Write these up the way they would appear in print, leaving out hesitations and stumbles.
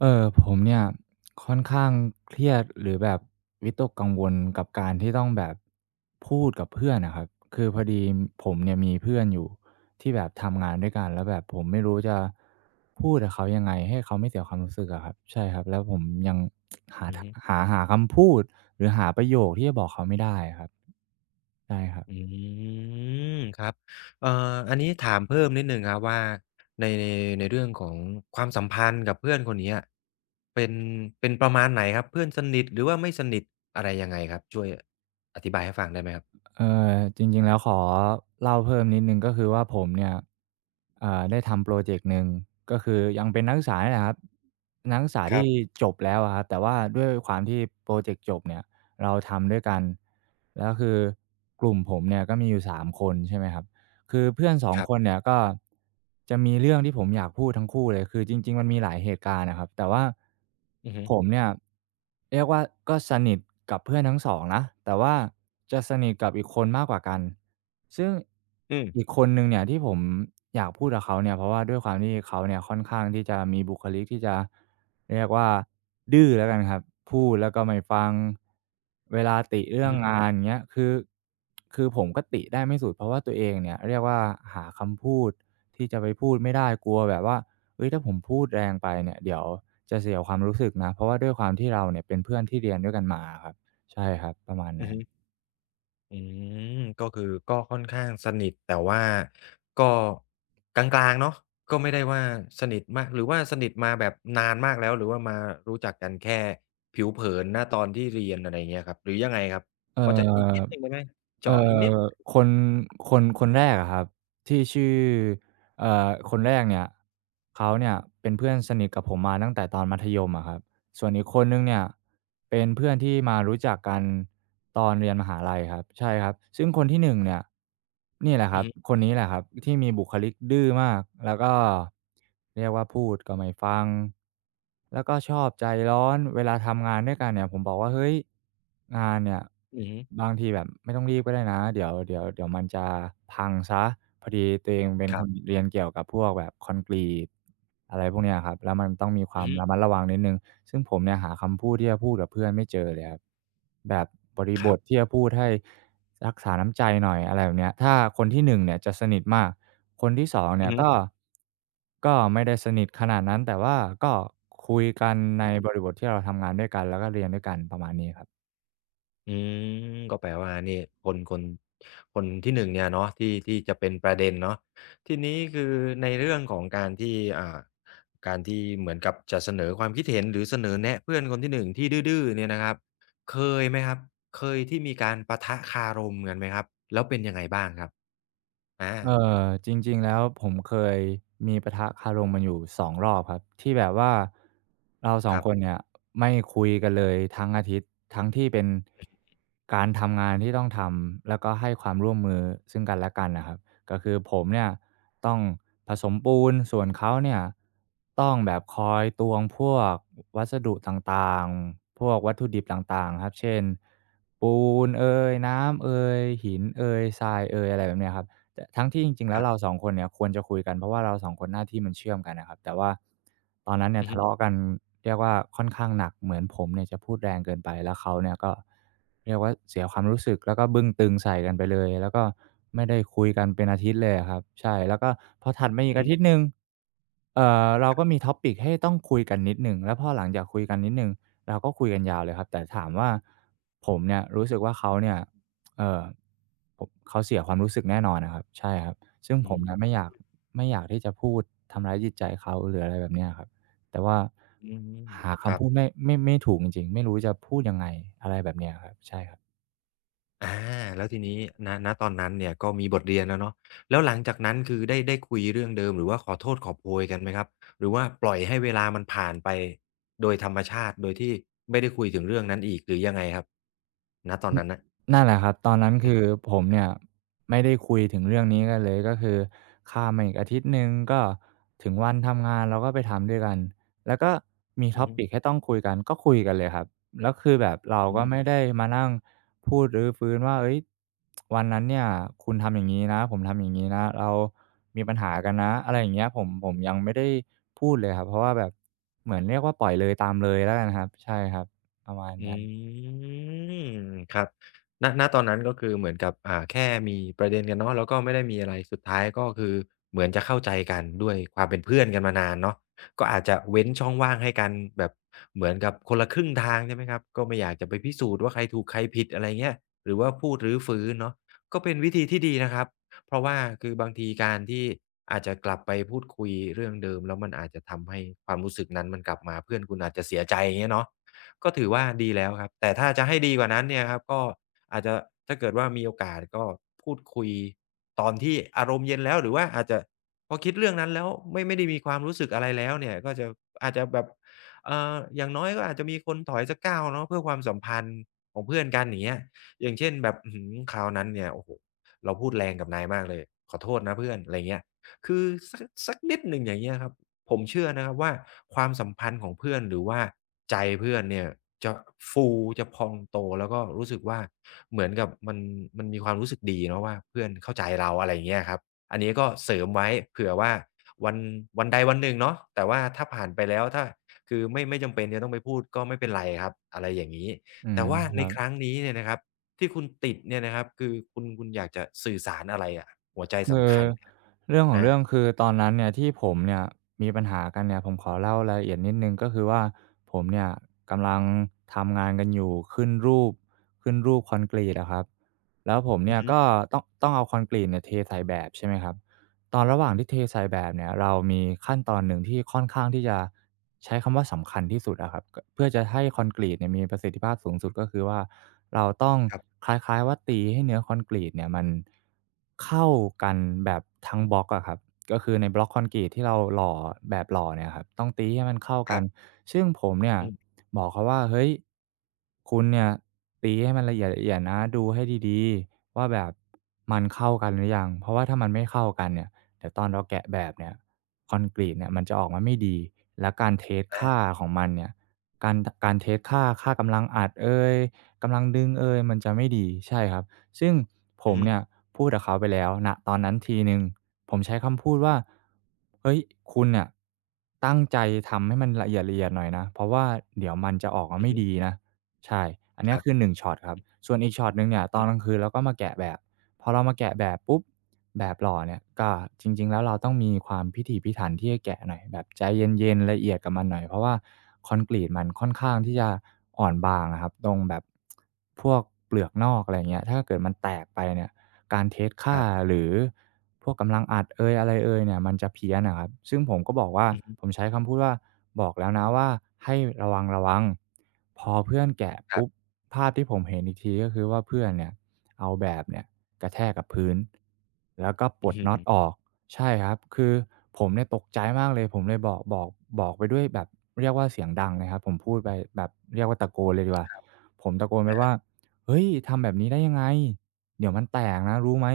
ผมเนี่ยค่อนข้างเครียดหรือแบบวิตกกังวลกับการที่ต้องแบบพูดกับเพื่อนนะครับคือพอดีผมเนี่ยมีเพื่อนอยู่ที่แบบทำงานด้วยกันแล้วแบบผมไม่รู้จะพูดกับเขายังไงให้เขาไม่เสียความรู้สึกอะครับใช่ครับแล้วผมยัง หาอือฮึหาคำพูดหรือหาประโยคที่จะบอกเขาไม่ได้อะครับใช่ครับ อืมครับเอ่ออันนี้ถามเพิ่มนิดหนึ่งครับว่าในในในเรื่องของความสัมพันธ์กับเพื่อนคนเนี้ยเป็นเป็นประมาณไหนครับเพื่อนสนิทหรือว่าไม่สนิทอะไรยังไงครับช่วยอธิบายให้ฟังได้ไหมครับเอจริงๆแล้วขอเล่าเพิ่มนิดนึงก็คือว่าผมเนี่ยเอ่าได้ทำโปรเจกต์หนึ่งก็คือยังเป็นนักศึกษาเนี่ยแหละครับนักศึกษาครัที่บจบแล้วอะครับแต่ว่าด้วยความที่โปรเจกต์จบเนี่ยเราทำด้วยกันแล้วคือกลุ่มผมเนี่ยก็มีอยู่3คนใช่ไหมครับ คือเพื่อนสองครัคนบเนี่ยก็จะมีเรื่องที่ผมอยากพูดทั้งคู่เลยคือจริงๆมันมีหลายเหตุการณ์นะครับแต่ว่าอือฮึผมเนี่ยเรียกว่าก็สนิทกับเพื่อนทั้งสองนะแต่ว่าจะสนิทกับอีกคนมากกว่ากัน ซึ่งอือีกมคนหนึ่งเนี่ยที่ผมอยากพูดกับเขาเนี่ยเพราะว่าด้วยความที่เขาเนี่ยค่อนข้างที่จะมีบุคลิกที่จะเรียกว่าดื้อแล้วกันครับพูดแล้วก็ไม่ฟังเวลาติอืเรื่อองฮึงานเงี้ยคือผมก็ติได้ไม่สุดเพราะว่าตัวเองเนี่ยเรียกว่าหาคำพูดที่จะไปพูดไม่ได้กลัวแบบว่าเฮ้ยถ้าผมพูดแรงไปเนี่ยเดี๋ยวจะเสียความรู้สึกนะเพราะว่าด้วยความที่เราเนี่ยเป็นเพื่อนที่เรียนด้วยกันมาอะครับใช่ครับประมาณอือนั้นฮึ อืมก็คือก็ค่อนข้างสนิทแต่ว่าก็กลางๆเนาะก็ไม่ได้ว่าสนิทมากหรือว่าสนิทมาแบบนานมากแล้วหรือว่ามารู้จักกันแค่ผิวเผินณตอนที่เรียนอะไรอย่างเงี้ยครับหรือยังไงครับพเอ่อจะอีกอ นิดหนึ่งได้ไหมเอ่เจาะอีกนิดอคนคนแรกอะครับที่ชื่อคนแรกเนี่ยเขาเนี่ยเป็นเพื่อนสนิทกับผมมาตั้งแต่ตอนมัธยมอะครับ ส่วนอีกคนหนึ่งเนี่ยเป็นเพื่อนที่มารู้จักกันตอนเรียนมหาลัยครับใช่ครับซึ่งคนที่หนึ่งเนี่ยนี่แหละคอือรับฮึคนนี้แหละครับที่มีบุคลิกดื้อมากแล้วก็เรียกว่าพูดก็ไม่ฟังแล้วก็ชอบใจร้อนเวลาทำงานด้วยกันเนี่ยผมบอกว่าเฮ้ยงานเนี่ยอือฮึบางทีแบบไม่ต้องรีบก็ได้นะเดี๋ยวมันจะพังเสียพอดีตัวเองเป็นคครันบเรียนเกี่ยวกับพวกแบบคอนกรีต อะไรพวกเนี้ยครับแล้วมันต้องมีคอืวาอมฮึระมัดระวังนิดหนึ่งซึ่งผมเนี่ยหาคำพูดที่จะพูดกับเพื่อนไม่เจอเลยครับแบบบริคบรัทที่บจะพูดให้รักษาน้ำใจหน่อยอะไรแบบเนี้ยถ้าคนที่หนึ่งเนี่ยจะสนิทมากคนที่สองอืเนี่อยฮก็ไม่ได้สนิทขนาดนั้นแต่ว่าก็คุยกันในึ บริบทที่เราทำงานด้วยกันแล้วก็เรียนด้วยกันประมาณนี้ครับ อืมก็แปลว่านี่คนคนคนที่หนึ่งเนี่ยเนาะที่ที่จะเป็นประเด็นเนาะทีนี้คือในเรื่องของการที่การที่เหมือนกับจะเสนอความคิดเห็นหรือเสนอแนะเพื่อนคนที่หนึ่งที่ดื้อๆเนี่ยนะครับเคยไหมครับเคยที่มีการปะทะคารมกันไหมครับแล้วเป็นยังไงบ้างครับอาจริงๆแล้วผมเคยมีปะทะคารมกันอยู่2รอบครับที่แบบว่าเราคร2คนเนี่ยไม่คุยกันเลยทั้งอาทิตย์ทั้งที่เป็นการทำงานที่ต้องทำแล้วก็ให้ความร่วมมือซึ่งกันและกันน่ะครับก็คือผมเนี่ยต้องผสมปูนส่วนเขาเนี่ยต้องแบบคอยตวงพวกวัสดุต่างๆพวกวัตถุดิบต่างๆครับเช่นปูนเอยน้ำเอยหินเอยทรายเอยอะไรแบบเนี้ยครับ แต่ทั้งที่จริงๆแล้วเราับ2คนเนี่ยควรจะคุยกันเพราะว่าเรา2คนหน้าที่มันเชื่อมกันนะครับแต่ว่าตอนนั้นๆเนี่ยอือทะฮึเลาะๆกันเรียกว่าค่อนข้างหนักเหมือนผมเนี่ยจะพูดแรงเกินไปแล้วเขาเนี่ยก็เรียกว่าเสียความรู้สึกแล้วก็บึ้งตึงใส่กันไปเลยแล้วก็ไม่ได้คุยกันเป็นอาทิตย์เลยอะครับใช่แล้วก็พอถัดมาอีกอาอืทิตย์หนึ่งเราก็มี topic ให้ต้องคุยกันนิดหนึ่งแล้วพอหลังจากคุยกันนิดหนึ่งเราก็คุยกันยาวเลยครับแต่ถามว่าผมเนี่ยรู้สึกว่าเขาเนี่ย เอ่อผมเขาเสียความรู้สึกแน่นอนอะครับใช่ครับซึ่งผมน่ะไม่มอยากที่จะพูดทำร้ายจิตใจเขาหรืออะไรแบบเนี้ยครับแต่ว่าอืมหาครัคำบ พูดไม่ถูกจริงๆไม่รู้จะพูดยังไงอะไรแบบเนี้ยครับใช่ครับ อาแล้วทีนี้ณตอนนั้นเนี่ยก็มีบทเรียนแล้วเนาะแล้วหลังจากนั้นคือได้คุยเรื่องเดิมหรือว่าขอโทษขอโพยกันไหมครับหรือว่าปล่อยให้เวลามันผ่านไปโดยธรรมชาติโดยที่ไม่ได้คุยถึงเรื่องนั้นอีกหรือยังไงครับณตอนนนั้นน่ะนั่นแหละครับตอนนั้นคือผมเนี่ยไม่ได้คุยถึงเรื่องนี้กันเลยก็คือข้ามมาอีกอาทิตย์หนึ่งก็ถึงวันทำงานเราก็ไปทำด้วยกันแล้วก็มี อือฮึ topic ให้ต้องคุยกันก็คุยกันเลยครับแล้วคือแบบเราอืก็ม ไม่ได้มานั่งพูดรื้อฟื้นว่าเฮ้ยวันนั้นเนี่ยคุณทำอย่างงี้นะผมทำอย่างงี้นะเรามีปัญหากันนะอะไรอย่างเงี้ยผมยังไม่ได้พูดเลยครับเพราะว่าแบบเหมือนเรียกว่าปล่อยเลยตามเลยแล้วกันครับใช่ครับประมาณอนั้นืมครับณตอนนั้นก็คือเหมือนกับแค่มีประเด็นกันเนาะแล้วก็ไม่ได้มีอะไรสุดท้ายก็คือเหมือนจะเข้าใจกันด้วยความเป็นเพื่อนกันมานานเนาะก็อาจจะเว้นช่องว่างให้กันแบบเหมือนกับคนละครึ่งทางใช่ไหมครับก็ไม่อยากจะไปพิสูจน์ว่าใครถูกใครผิดอะไรเงี้ยหรือว่าพูดรื้อฟื้นเนาะก็เป็นวิธีที่ดีนะครับเพราะว่าคือบางทีการที่อาจจะกลับไปพูดคุยเรื่องเดิมแล้วมันอาจจะทำให้ความรู้สึกนั้นมันกลับมาเพื่อนคุณอาจจะเสียใจอย่างเงี้ยเนาะ ก็ถือว่าดีแล้วครับแต่ถ้าจะให้ดีกว่านั้นเนี่ยครับก็อาจจะถ้าเกิดว่ามีโอกาสก็พูดคุยตอนที่อารมณ์เย็นแล้วหรือว่าอาจจะพอคิดเรื่องนั้นแล้วไม่ได้มีความรู้สึกอะไรแล้วเนี่ยก็จะอาจจะแบบอย่างน้อยก็อาจจะมีคนถอยสักก้าวเนาะเพื่อความสัมพันธ์ของเพื่อนกันอย่างเงี้ยอย่างเช่นแบบอื้อฮือคราวนั้นเนี่ยโอ้โฮเราพูดแรงกับนายมากเลยขอโทษนะเพื่อนอะไรเงี้ยคือสักนิดหนึ่งอย่างเงี้ยครับ ผมเชื่อนะครับว่าความสัมพันธ์ของเพื่อนหรือว่าใจเพื่อนเนี่ยจะฟูจะพองโตแล้วก็รู้สึกว่าเหมือนกับมันมีความรู้สึกดีเนาะว่าเพื่อนเข้าใจเราอะไรอย่างเงี้ยครับอันนี้ก็เสริมไว้เผื่อว่าวันวันใดวันหนึ่งเนาะแต่ว่าถ้าผ่านไปแล้วถ้าคือไม่จำเป็นจะต้องไปพูดก็ไม่เป็นไรครับอะไรอย่างงี้อืแต่มว่าคในรับ ครั้งนี้เนี่ยนะครับที่คุณติดเนี่ยนะครับคือคุณอยากจะสื่อสารอะไรอะหัวใจคือสำคัญเรื่องของเรื่องอาคือตอนนั้นเนี่ยที่ผมเนี่ยมีปัญหากันเนี่ยผมขอเล่ารายละเอียดนิดนึงก็คือว่าผมเนี่ยกำลังทำงานกันอยู่ขึ้นรูปขึ้นรูปคอนกรีตอะครับแล้วผมอืเนี่อยฮึก็ต้องเอาคอนกรีตเนี่ยเทใส่แบบใช่ไหมครับ ตอนระหว่างที่เทใส่แบบเนี่ยเรามีขั้นตอนหนึ่งที่ค่อนข้างที่จะใช้คำว่าสำคัญที่สุดอะครับกเพื่อจะให้คอนกรีตเนี่ยมีประสิทธิภาพสูงสุดก็คือว่าเราต้องครับคล้ายๆว่าตีให้เนื้อคอนกรีตเนี่ยมันเข้ากันแบบทั้งบล็อกอะครับก็คือในบล็อกคอนกรีตที่เราหล่อแบบหล่อเนี่ยครับต้องตีให้มันเข้าคกัรันบซึ่งผมเนี่ยอืมบอกเขาว่าเฮ้ยคุณเนี่ยตีให้มันละเอียดๆนะดูให้ดีๆว่าแบบมันเข้ากันหรือยังเพราะว่าถ้ามันไม่เข้ากันเนี่ย แต่ตอนเราแกะแบบเนี่ยคอนกรีตเนี่ยมันจะออกมาไม่ดีและการเทสค่าอา ของมันเนี่ยการการเทสค่าค่ากำลังอัดเอยกำลังดึงเอยมันจะไม่ดีใช่ครับซึ่งผอือมฮึเนี่ยพูดกับเขาไปแล้วณตอนนั้นทีหนึ่งผมใช้คำพูดว่าเฮ้ยคุณน่ะตั้งใจทำให้มันละเอียดๆหน่อยนะเพราะว่าเดี๋ยวมันจะออกมาอือไม่ฮึดีนะใช่อันคเนี้ยรัคือบ1ช็อตครับส่วนอีกช็อตหนึ่งเนี่ยตอนกลางคืนเราก็มาแกะแบบพอเรามาแกะแบบปุ๊บ แบบหล่อเนี่ยก็จริงๆแล้วเราต้องมีความพิถีพิถันที่จะแกะหน่อยแบบใจเย็นๆละเอียดกับมันหน่อยเพราะว่าคอนกรีตมันค่อนข้างที่จะอ่อนบางอะครับตรงแบบพวกเปลือกนอกอะไรอย่างเงี้ยถ้าเกิดมันแตกไปเนี่ยการเทสคค่ารับหรือพวกกำลังอัดเอยอะไรเอยเนี่ยมันจะเพี้ยนอะครับซึ่งผมก็บอกว่าอือฮึผมใช้คำพูดว่าบอกแล้วนะว่าให้ระวังๆพอเพื่อนแกะครัปุ๊บบภาพที่ผมเห็นอีกทีก็คือว่าเพื่อนเนี่ย เอาแบบเนี่ยกระแทกกับพื้นแล้วก็ปลอือดน็อตฮึออกใช่ครับคือผมเนี่ยตกใจมากเลยผมเลยบอกไปด้วยแบบเรียกว่าเสียงดังเลยครับผมพูดไปแบบเรียกว่าตะโกนเลยดีกว่าผมตะโกนไปว่าเฮ้ยทำแบบนี้ได้ยังไงเดี๋ยวมันแตกนะรู้ไหม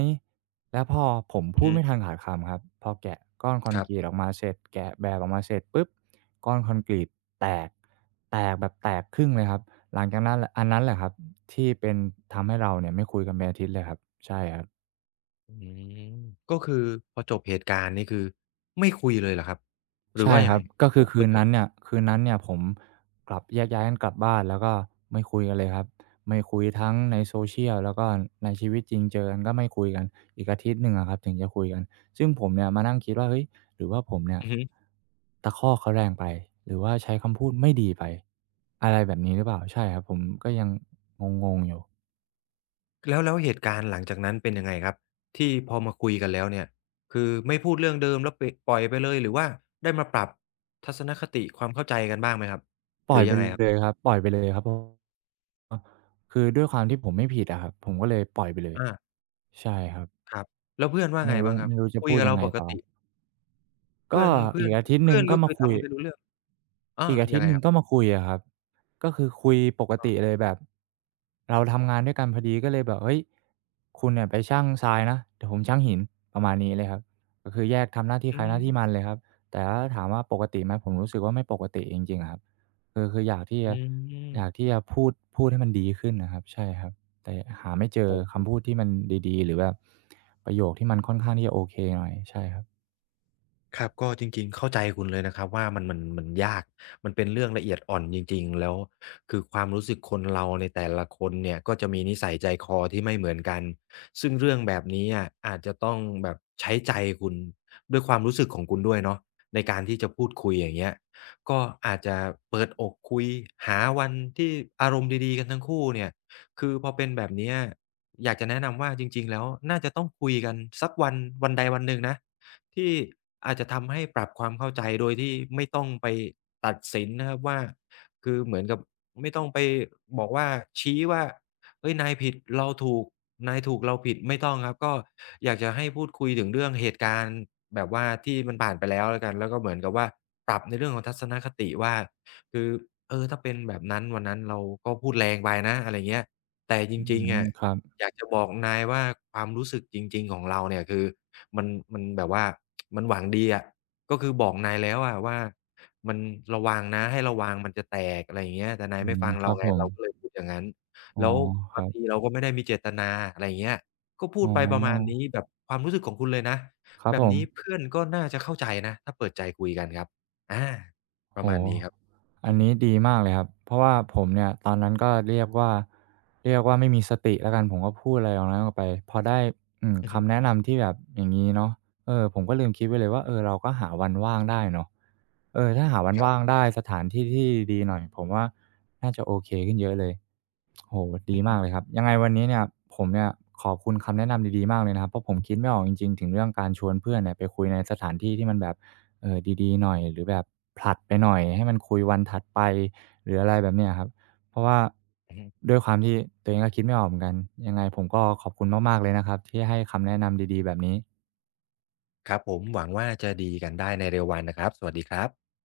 แล้วพอผมอือพูดฮึไม่ทันขาดคำครับพอแกะก้อนคอคนรักรีตบออกมาเสร็จแกะแบบออกมาเสร็จปุ๊บก้อนคอนกรีตแตกแตกแบบแตกครึ่งเลยครับหลังจากนั้นอันนั้นแหละครับ ที่เป็นทำให้เราเนี่ยไม่คุยกันเป็นอาทิตย์เลยครับใช่ครับอืมก็คือพอจบเหตุการณ์นี่คือไม่คุยเลยเหรอครับหรือใช่ว่ายัคงรัไงบก็จคือบไปคืนเลนั้นยเนี่ยคืนนั้นเนี่ยผมกลับแยกย้ายกันกลับบ้านแล้วก็ไม่คุยกันเลยครับไม่คุยทั้งใน social แล้วก็ในชีวิตจริงเจอกันก็ไม่คุยกันอีกอาทิตย์หนึ่งอะครับถึงจะคุยกันซึ่งผมเนี่ยมานั่งคิดว่าเฮ้ยหรือว่าผมเนี่ยอือฮึตะคอกเขาแรงไปหรือว่าใช้คำพูดไม่ดีไปอะไรแบบนี้หรือเปล่าใช่ครับผมก็ยังงงๆอยู่แล้วแล้วเหตุการณ์หลังจากนั้นเป็นยังไงครับที่พอมาคุยกันแล้วเนี่ยคือไม่พูดเรื่องเดิมแล้วปล่อยไปเลยหรือว่าได้มาปรับทัศนคติความเข้าใจกันบ้างไหมครับปล่อยไปเลยครับปล่อยไปเลยครับผม คือด้วยความที่ผมไม่ผิดอะครับผมก็เลยปล่อยไปเลยอาใช่ครับครับแล้วเพื่อนว่าไม่ไงรู้บ้างครับไม่รู้จะคุยพูดกับยัเรางไงปกต่อติเพื่ก็อนเพื่อีอนกอาทิตย์หนึ่เพื่งอนก็ก็มาคือคุย ทำไม่รู้เรื่องอาอีกอายัทิตงไงย์หนึ่คงรับก็มาคุยอะครับก็คือคุยปกติเลยแบบเราทำงานด้วยกันพอดีก็เลยแบบเฮ้ยคุณเนี่ยไปชั่งทรายนะเดี๋ยวผมชั่งหินประมาณนี้เลยครับก็คือแยกทำหน้าที่อืใครหน้าที่มมันเลยครับแต่ถ้าถามว่าปกติไหมผมรู้สึกว่าไม่ปกติจริงๆครับคืออยากที่อืจะมอยากที่จะพูดให้มันดีขึ้นนะครับใช่ครับแต่หาไม่เจอโอ้โฮ คำพูดที่มันดีๆหรือแบบประโยคที่มันค่อนข้างที่จะโอเคหน่อยใช่ครับครับก็จริงๆเข้าใจคุณเลยนะครับว่ามันยากมันเป็นเรื่องละเอียดอ่อนจริงๆแล้วคือความรู้สึกคนเราในแต่ละคนเนี่ยก็จะมีนิสัยใจคอที่ไม่เหมือนกันซึ่งเรื่องแบบนี้อะอาจจะต้องแบบใช้ใจคุณด้วยความรู้สึกของคุณด้วยเนาะในการที่จะพูดคุยอย่างเงี้ยก็อาจจะเปิดอกคุยหาวันที่อารมณ์ดีๆกันทั้งคู่เนี่ยคือพอเป็นแบบเนี้ยอยากจะแนะนำว่าจริงๆแล้วน่าจะต้องคุยกันสักวันใดวันหนึ่งนะ ที่อาจจะทำให้ปรับความเข้าใจโดยที่ไม่ต้องไปตัดสินนะครับว่าคือเหมือนกับไม่ต้องไปบอกว่าชี้ว่าเฮ้ยนายผิดเราถูกนายถูกเราผิดไม่ต้องครับก็อยากจะให้พูดคุยถึงเรื่องเหตุการณ์แบบว่าที่มันผ่านไปแล้วแล้วกันแล้วก็เหมือนกับว่าปรับในเรื่องของทัศนคติว่าคือเออถ้าเป็นแบบนั้นวันนั้นเราก็พูดแรงไปนะอะไรเงี้ยแต่จอืริงๆมอะ ครับอยากจะบอกนายว่าความรู้สึกจริงๆของเราเนี่ยคือมันมันแบบว่ามันหวังดีอะก็คือบอกนายแล้วอะว่ามันระวังนะให้ระวังมันจะแตกอะไรอย่างเงี้ยแต่นายอืไม่มฟังคเรารับไงผมเราก็เลยพูดอย่างนั้นอ๋อแล้วคบารังบ ทีเราก็ไม่ได้มีเจตนาอะไรอย่างเงี้ยก็พูอ๋ดไปประมาณอนี้แบบความรู้สึกของคุณเลยนะครับแบผบมนี้เพื่อนก็น่าจะเข้าใจนะถ้าเปิดใจคุยกันครับอาโอ้ปโฮระมาณนี้ครับอัอืนอฮึนี้ดีมากเลยครับเพราะว่าผมเนี่ยตอนนั้นก็เรียกว่าไม่มีสติแล้วกันผมก็พูดอะไรออกนั้นออกไปพอได้อืมอือฮึคำแนะนำที่แบบอย่างงี้เนาะเออผมก็ลืมคิดไปเลยว่าเออเราก็หาวันว่างได้เนาะเออถ้าหาวันครัว่างบได้สถานที่ที่ดีหน่อยผมว่าน่าจะโอเคขึ้นเยอะเลยโอ้โฮอืดีอฮึมากเลยครับ ยังไงวันนี้เนี่ยผมเนี่ยขอบคุณคำแนะนำดีๆมากเลยนะครับเพราะผมคิดไม่ออกจริงๆถึงเรื่องการชวนเพื่อนเนี่ยไปคุยในสถานที่ที่มันแบบ เออดีๆหน่อยหรือแบบผลัดไปหน่อยให้มันคุยวันถัดไปหรืออะไรแบบเนี้ยครับเพราะว่าอือฮึด้วยความที่ตัวเองก็คิดไม่ออกเหมือนกันยังไงผมก็ขอบคุณมากๆเลยนะครับที่ให้คำแนะนำดีๆแบบนี้ครับผมหวังว่าจะดีกันได้ในเร็ววันนะครับสวัสดีครับ